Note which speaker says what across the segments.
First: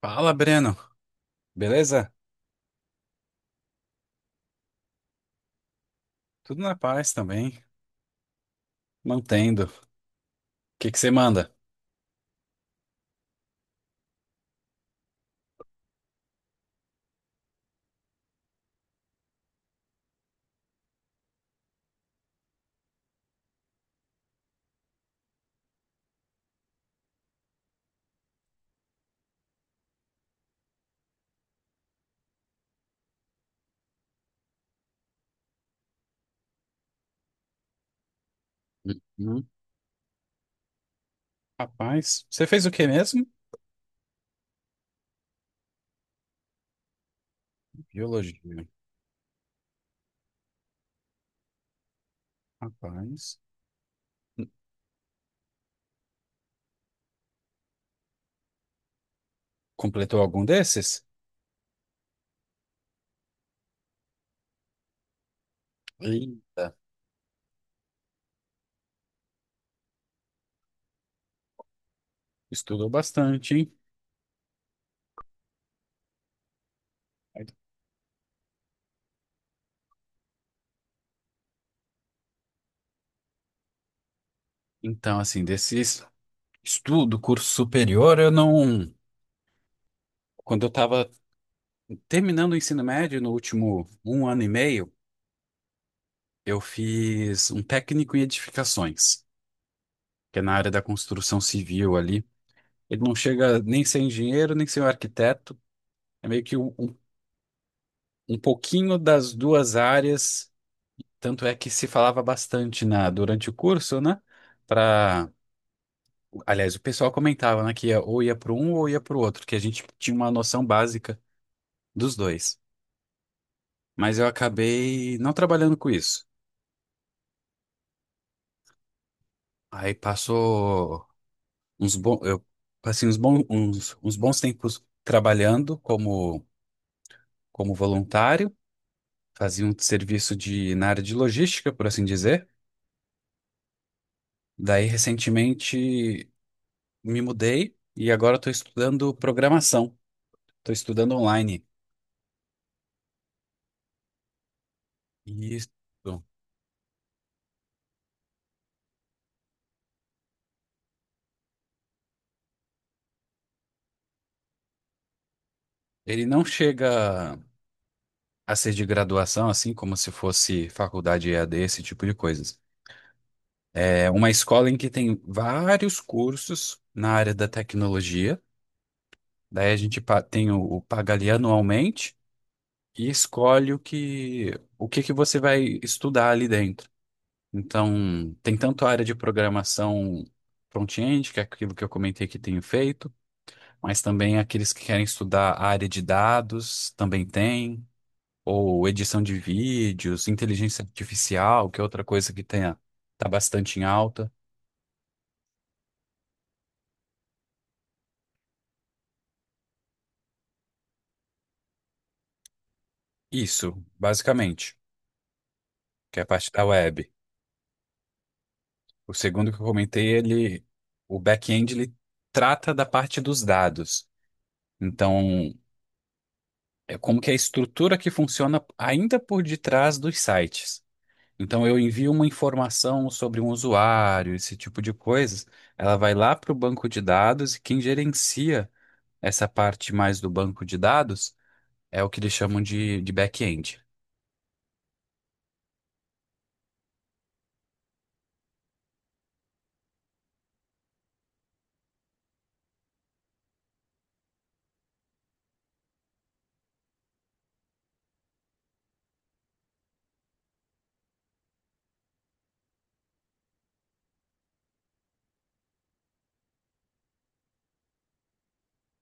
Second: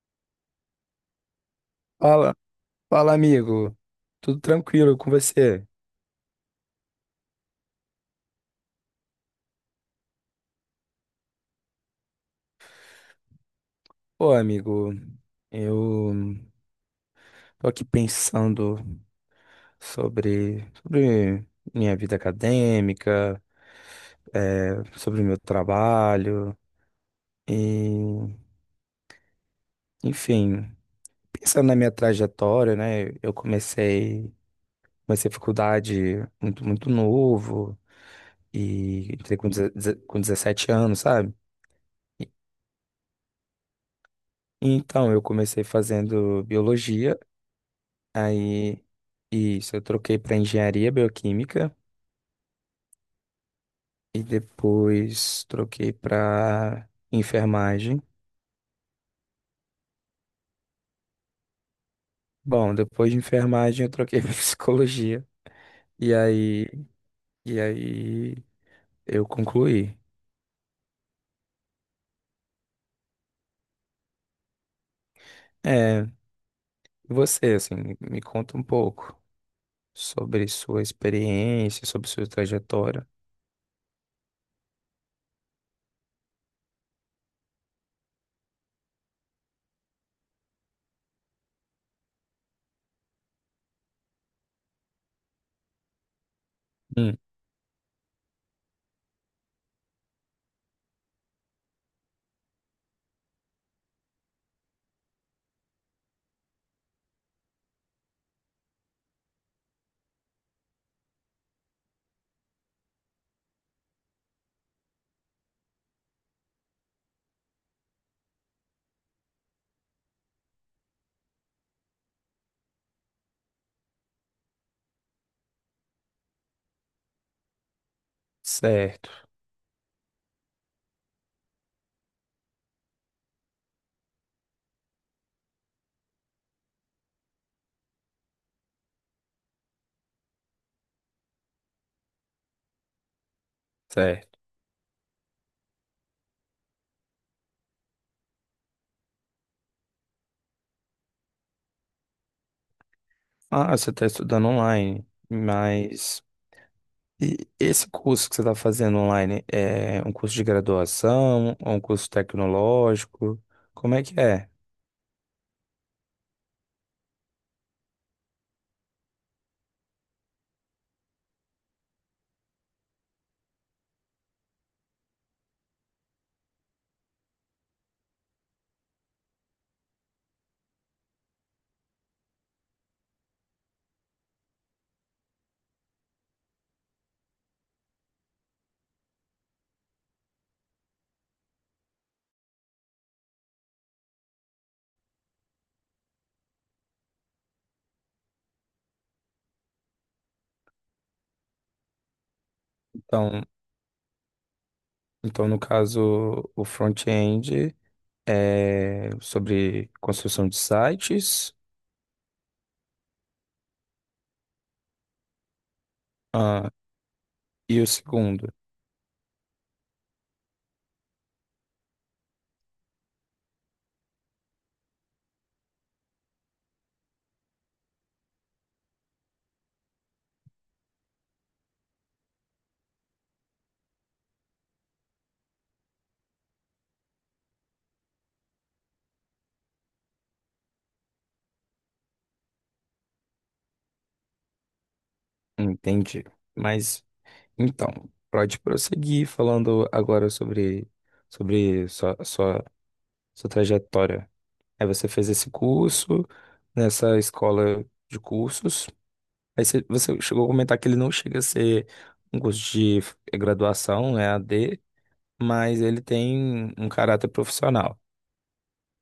Speaker 1: Fala, Breno. Beleza?
Speaker 2: Fala, amigo. Tudo tranquilo com você?
Speaker 1: Tudo na paz também. Mantendo. O que você manda?
Speaker 2: Pô, amigo, eu tô aqui pensando sobre minha vida acadêmica, é, sobre o meu trabalho, e, enfim, pensando na minha trajetória, né? Comecei a faculdade muito novo, e entrei
Speaker 1: Uhum.
Speaker 2: com com 17 anos, sabe?
Speaker 1: Rapaz, você fez o que mesmo?
Speaker 2: Então, eu comecei fazendo biologia.
Speaker 1: Biologia.
Speaker 2: Aí, isso, eu troquei para engenharia bioquímica
Speaker 1: Rapaz.
Speaker 2: e depois troquei para enfermagem.
Speaker 1: Completou algum desses?
Speaker 2: Bom, depois de enfermagem eu troquei para psicologia e aí
Speaker 1: Eita.
Speaker 2: e aí eu concluí.
Speaker 1: Estudou bastante, hein?
Speaker 2: É, você assim, me conta um pouco sobre sua experiência, sobre sua trajetória.
Speaker 1: Então, assim, desses estudo, curso superior, eu não. Quando eu estava terminando o ensino médio, no último um ano e meio, eu
Speaker 2: Hum,
Speaker 1: fiz um técnico em edificações, que é na área da construção civil ali. Ele não chega nem sem engenheiro, nem sem arquiteto. É meio que um pouquinho das duas áreas. Tanto é que se falava bastante na, durante o curso, né? Pra, aliás, o pessoal comentava, né, que ia, ou ia para um ou ia para o outro, que a gente tinha uma noção básica dos dois. Mas eu acabei não trabalhando com isso.
Speaker 2: certo,
Speaker 1: Aí passou uns bons, eu passei uns bons, uns bons tempos trabalhando como, como voluntário. Fazia um serviço de, na área de logística, por assim dizer.
Speaker 2: certo.
Speaker 1: Daí, recentemente, me mudei e agora estou estudando programação. Estou estudando online.
Speaker 2: Ah, você está estudando online,
Speaker 1: E isso,
Speaker 2: mas e esse curso que você está fazendo online é um curso de graduação ou um curso tecnológico? Como é que é?
Speaker 1: ele não chega a ser de graduação, assim como se fosse faculdade EAD, esse tipo de coisas. É uma escola em que tem vários cursos na área da tecnologia. Daí a gente tem o paga ali anualmente e escolhe o que que você vai estudar ali dentro. Então, tem tanto a área de programação front-end, que é aquilo que eu comentei que tenho feito, mas também aqueles que querem estudar a área de dados também tem, ou edição de vídeos, inteligência artificial, que é outra coisa que tem, tá
Speaker 2: Então,
Speaker 1: bastante em alta.
Speaker 2: então no caso, o front-end é sobre construção de sites,
Speaker 1: Isso, basicamente, que é a parte da
Speaker 2: ah,
Speaker 1: web.
Speaker 2: e o segundo,
Speaker 1: O segundo que eu comentei, ele, o back-end, ele trata da parte dos dados. Então, é como que é a estrutura que funciona ainda por detrás dos sites. Então, eu envio uma informação sobre um usuário, esse tipo de coisas. Ela vai lá para o banco de dados e quem gerencia essa parte mais do banco de dados é o que eles chamam de back-end.
Speaker 2: entendi. Mas então, pode prosseguir falando agora sobre sua trajetória. Aí você fez esse curso nessa escola de cursos. Aí você chegou a comentar que ele não chega a ser um curso de graduação, é a D, mas ele tem um caráter profissional.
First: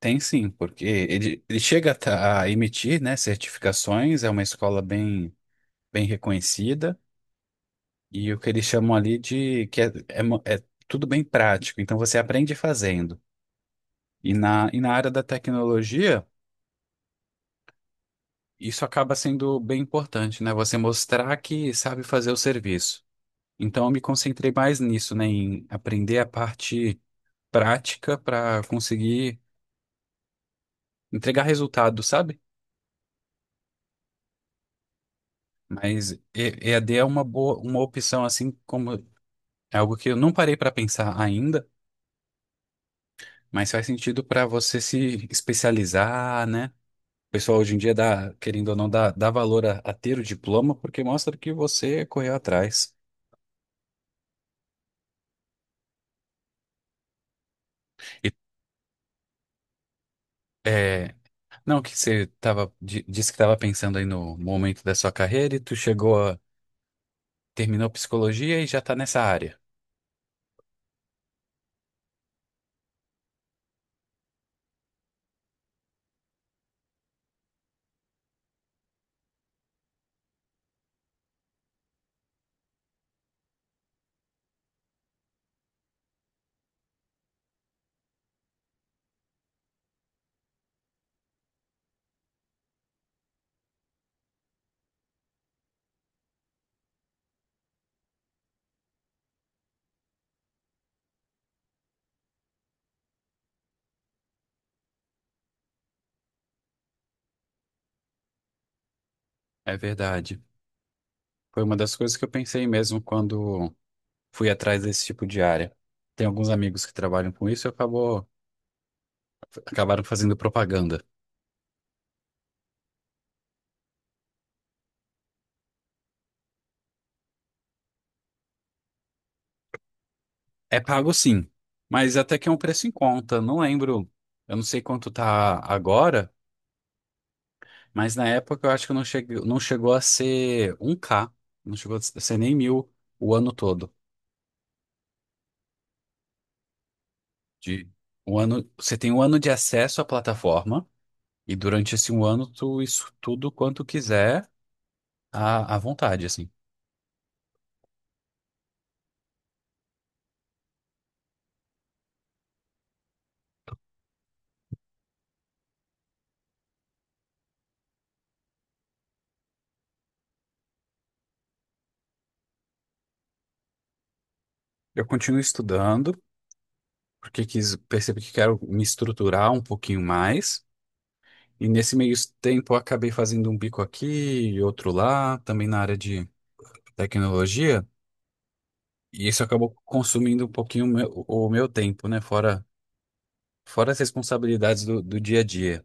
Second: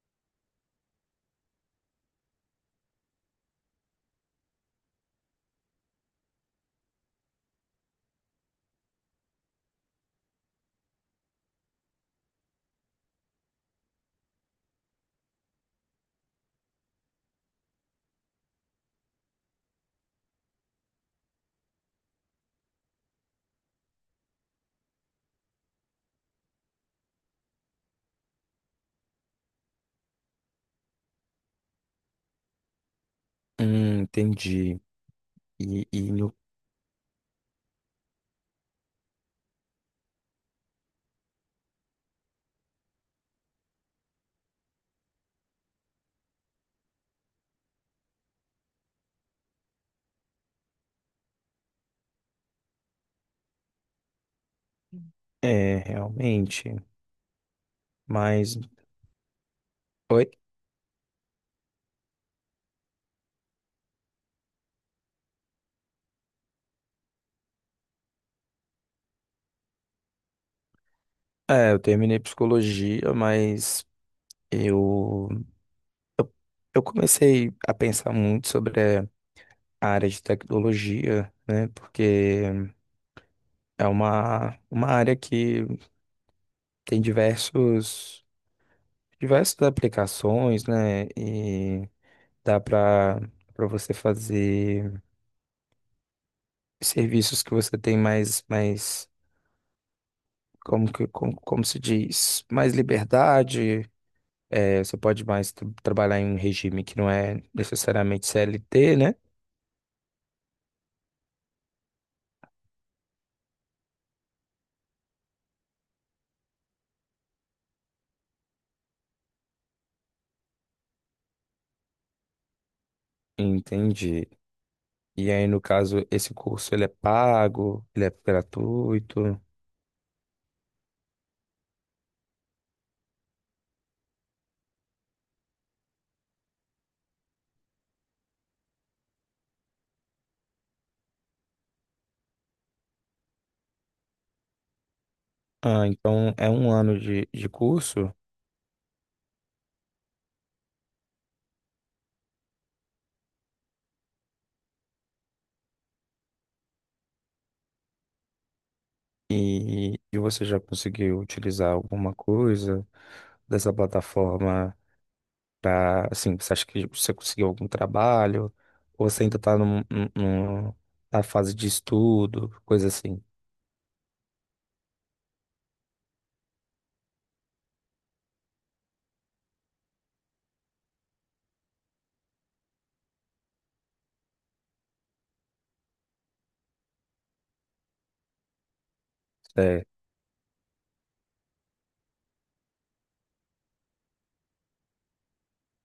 Speaker 1: Tem sim, porque ele chega a a emitir, né, certificações, é uma escola bem, bem reconhecida e o que eles chamam ali de que é, é é tudo bem prático, então você aprende fazendo. E na área da tecnologia. Isso acaba sendo bem importante, né? Você mostrar que sabe fazer o serviço. Então, eu me concentrei mais nisso, né? Em aprender a parte prática para conseguir entregar resultado, sabe?
Speaker 2: Entendi. E, e
Speaker 1: Mas
Speaker 2: no-
Speaker 1: EAD é uma boa, uma opção, assim como é algo que eu não parei para pensar ainda, mas faz sentido para você se especializar, né? O pessoal hoje em dia dá, querendo ou não, dá valor a ter o diploma porque mostra que você correu atrás.
Speaker 2: É, realmente.
Speaker 1: E,
Speaker 2: Mas, oi?
Speaker 1: é, Não, que você tava, disse que estava pensando aí no momento da sua carreira e tu chegou a, terminou psicologia e já tá nessa área.
Speaker 2: É, eu terminei psicologia, mas eu, eu, eu comecei a pensar muito sobre a área de tecnologia, né, porque é uma área que tem diversos diversas aplicações, né? Dá para você fazer serviços que você tem mais como como se diz, mais liberdade. É, você pode mais trabalhar em um regime que não é necessariamente CLT, né?
Speaker 1: É verdade. Foi uma das coisas que eu pensei mesmo quando fui atrás desse tipo de área. Tem alguns amigos que trabalham com isso e acabaram fazendo propaganda.
Speaker 2: Entendi. E aí, no caso, esse curso ele é pago, ele é gratuito.
Speaker 1: É pago sim, mas até que é um preço em conta. Não lembro, eu não sei quanto tá agora, mas na época eu acho que não chegou a ser um k, não chegou a ser nem mil o ano todo.
Speaker 2: Ah, então é um ano de
Speaker 1: De
Speaker 2: curso.
Speaker 1: um ano, você tem um ano de acesso à plataforma e durante esse um ano tu isso tudo quanto quiser à vontade, assim.
Speaker 2: E, e você já conseguiu utilizar alguma coisa dessa plataforma? Pra, assim, você acha que você conseguiu algum trabalho? Ou você ainda tá na fase de estudo, coisa assim?
Speaker 1: Eu continuo estudando porque quis, percebi que quero me estruturar um pouquinho mais. E nesse meio tempo eu acabei fazendo um bico aqui e outro lá, também na área de tecnologia. E isso acabou
Speaker 2: É,
Speaker 1: consumindo um pouquinho o meu tempo, né? Fora as responsabilidades do dia a dia.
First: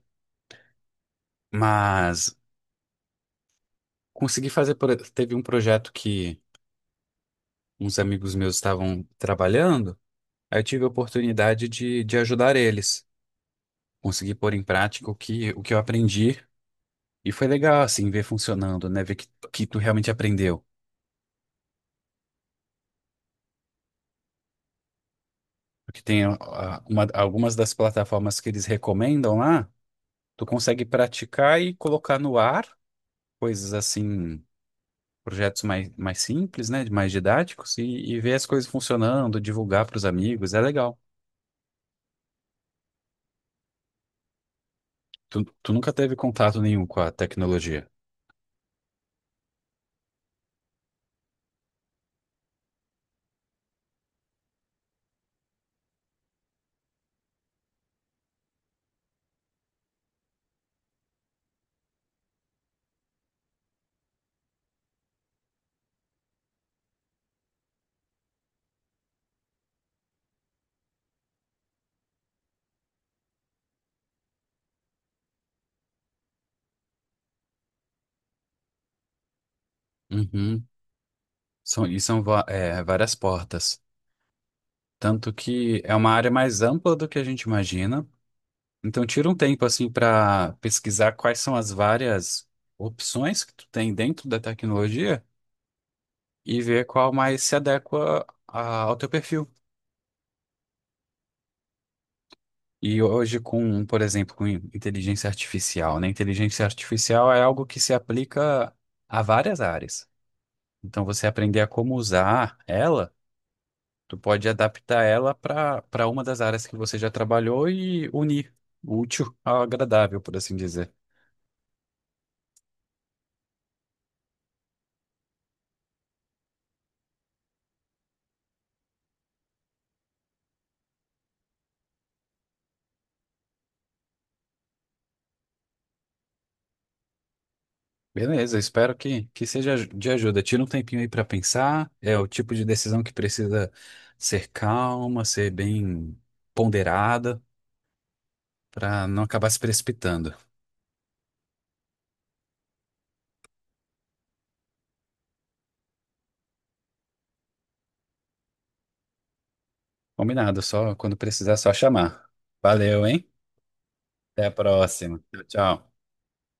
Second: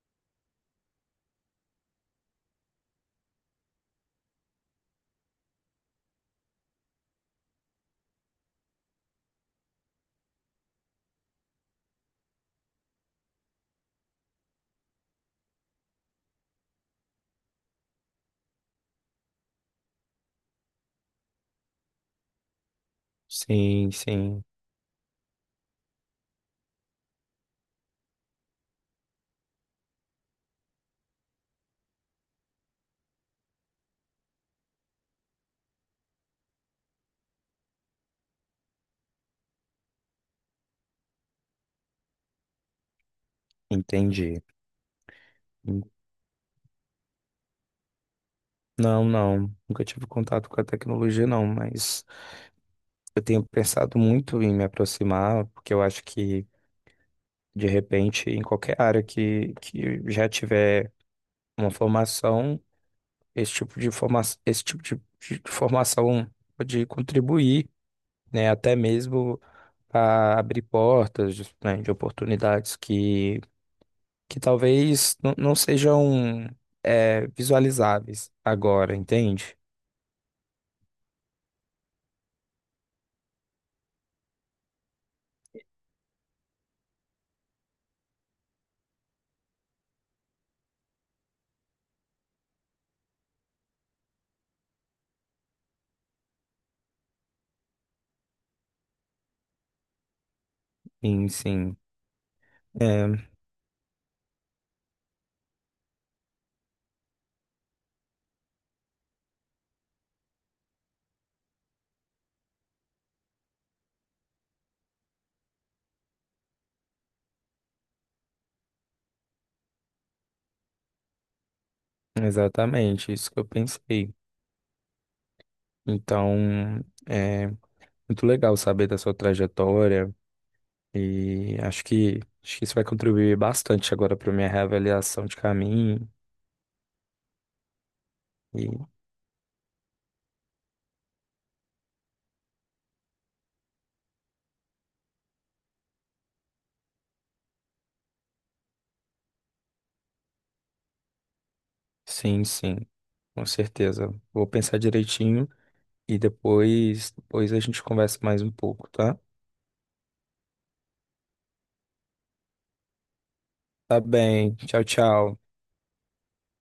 Speaker 1: Mas consegui fazer, teve um projeto que uns amigos meus estavam trabalhando, aí eu tive a oportunidade de ajudar eles. Consegui pôr em prática o que eu aprendi e foi legal, assim, ver funcionando, né? Ver que tu realmente aprendeu.
Speaker 2: sim,
Speaker 1: Porque tem algumas das plataformas que eles recomendam lá, tu consegue praticar e colocar no ar, coisas assim projetos mais, mais simples, né? Mais didáticos e ver as coisas funcionando, divulgar para os amigos, é legal.
Speaker 2: entendi.
Speaker 1: Tu, tu nunca teve contato nenhum com a tecnologia.
Speaker 2: Não, não, nunca tive contato com a tecnologia, não, mas eu tenho pensado muito em me aproximar, porque eu acho que, de repente, em qualquer área que já tiver uma formação, esse tipo de forma, esse tipo de formação pode contribuir, né? Até mesmo a abrir portas, né, de oportunidades que talvez não sejam, é, visualizáveis agora, entende?
Speaker 1: Uhum. São, e são várias portas. Tanto que é uma área mais ampla do que a gente imagina. Então, tira um tempo assim para pesquisar quais são as várias opções que tu tem dentro da tecnologia e ver qual mais se adequa ao teu perfil.
Speaker 2: Sim, sim.
Speaker 1: E
Speaker 2: É,
Speaker 1: hoje com, por exemplo, com inteligência artificial, né? Inteligência artificial é algo que se aplica a várias áreas. Então, você aprender a como usar ela, tu pode adaptar ela para uma das áreas que você já trabalhou e unir o útil ao agradável, por assim dizer.
Speaker 2: exatamente, isso que eu pensei. Então, é muito legal saber da sua trajetória e acho acho que isso vai contribuir bastante agora para minha reavaliação de caminho.
Speaker 1: Beleza,
Speaker 2: E
Speaker 1: espero que seja de ajuda. Tira um tempinho aí para pensar. É o tipo de decisão que precisa ser calma, ser bem ponderada, para não acabar se precipitando.
Speaker 2: sim, sim, com certeza. Vou pensar direitinho. E depois a gente conversa mais um pouco, tá?
Speaker 1: Combinado, só quando precisar, é só chamar. Valeu, hein?
Speaker 2: Tá
Speaker 1: Até a
Speaker 2: bem. Tchau,
Speaker 1: próxima.
Speaker 2: tchau.
Speaker 1: Tchau, tchau.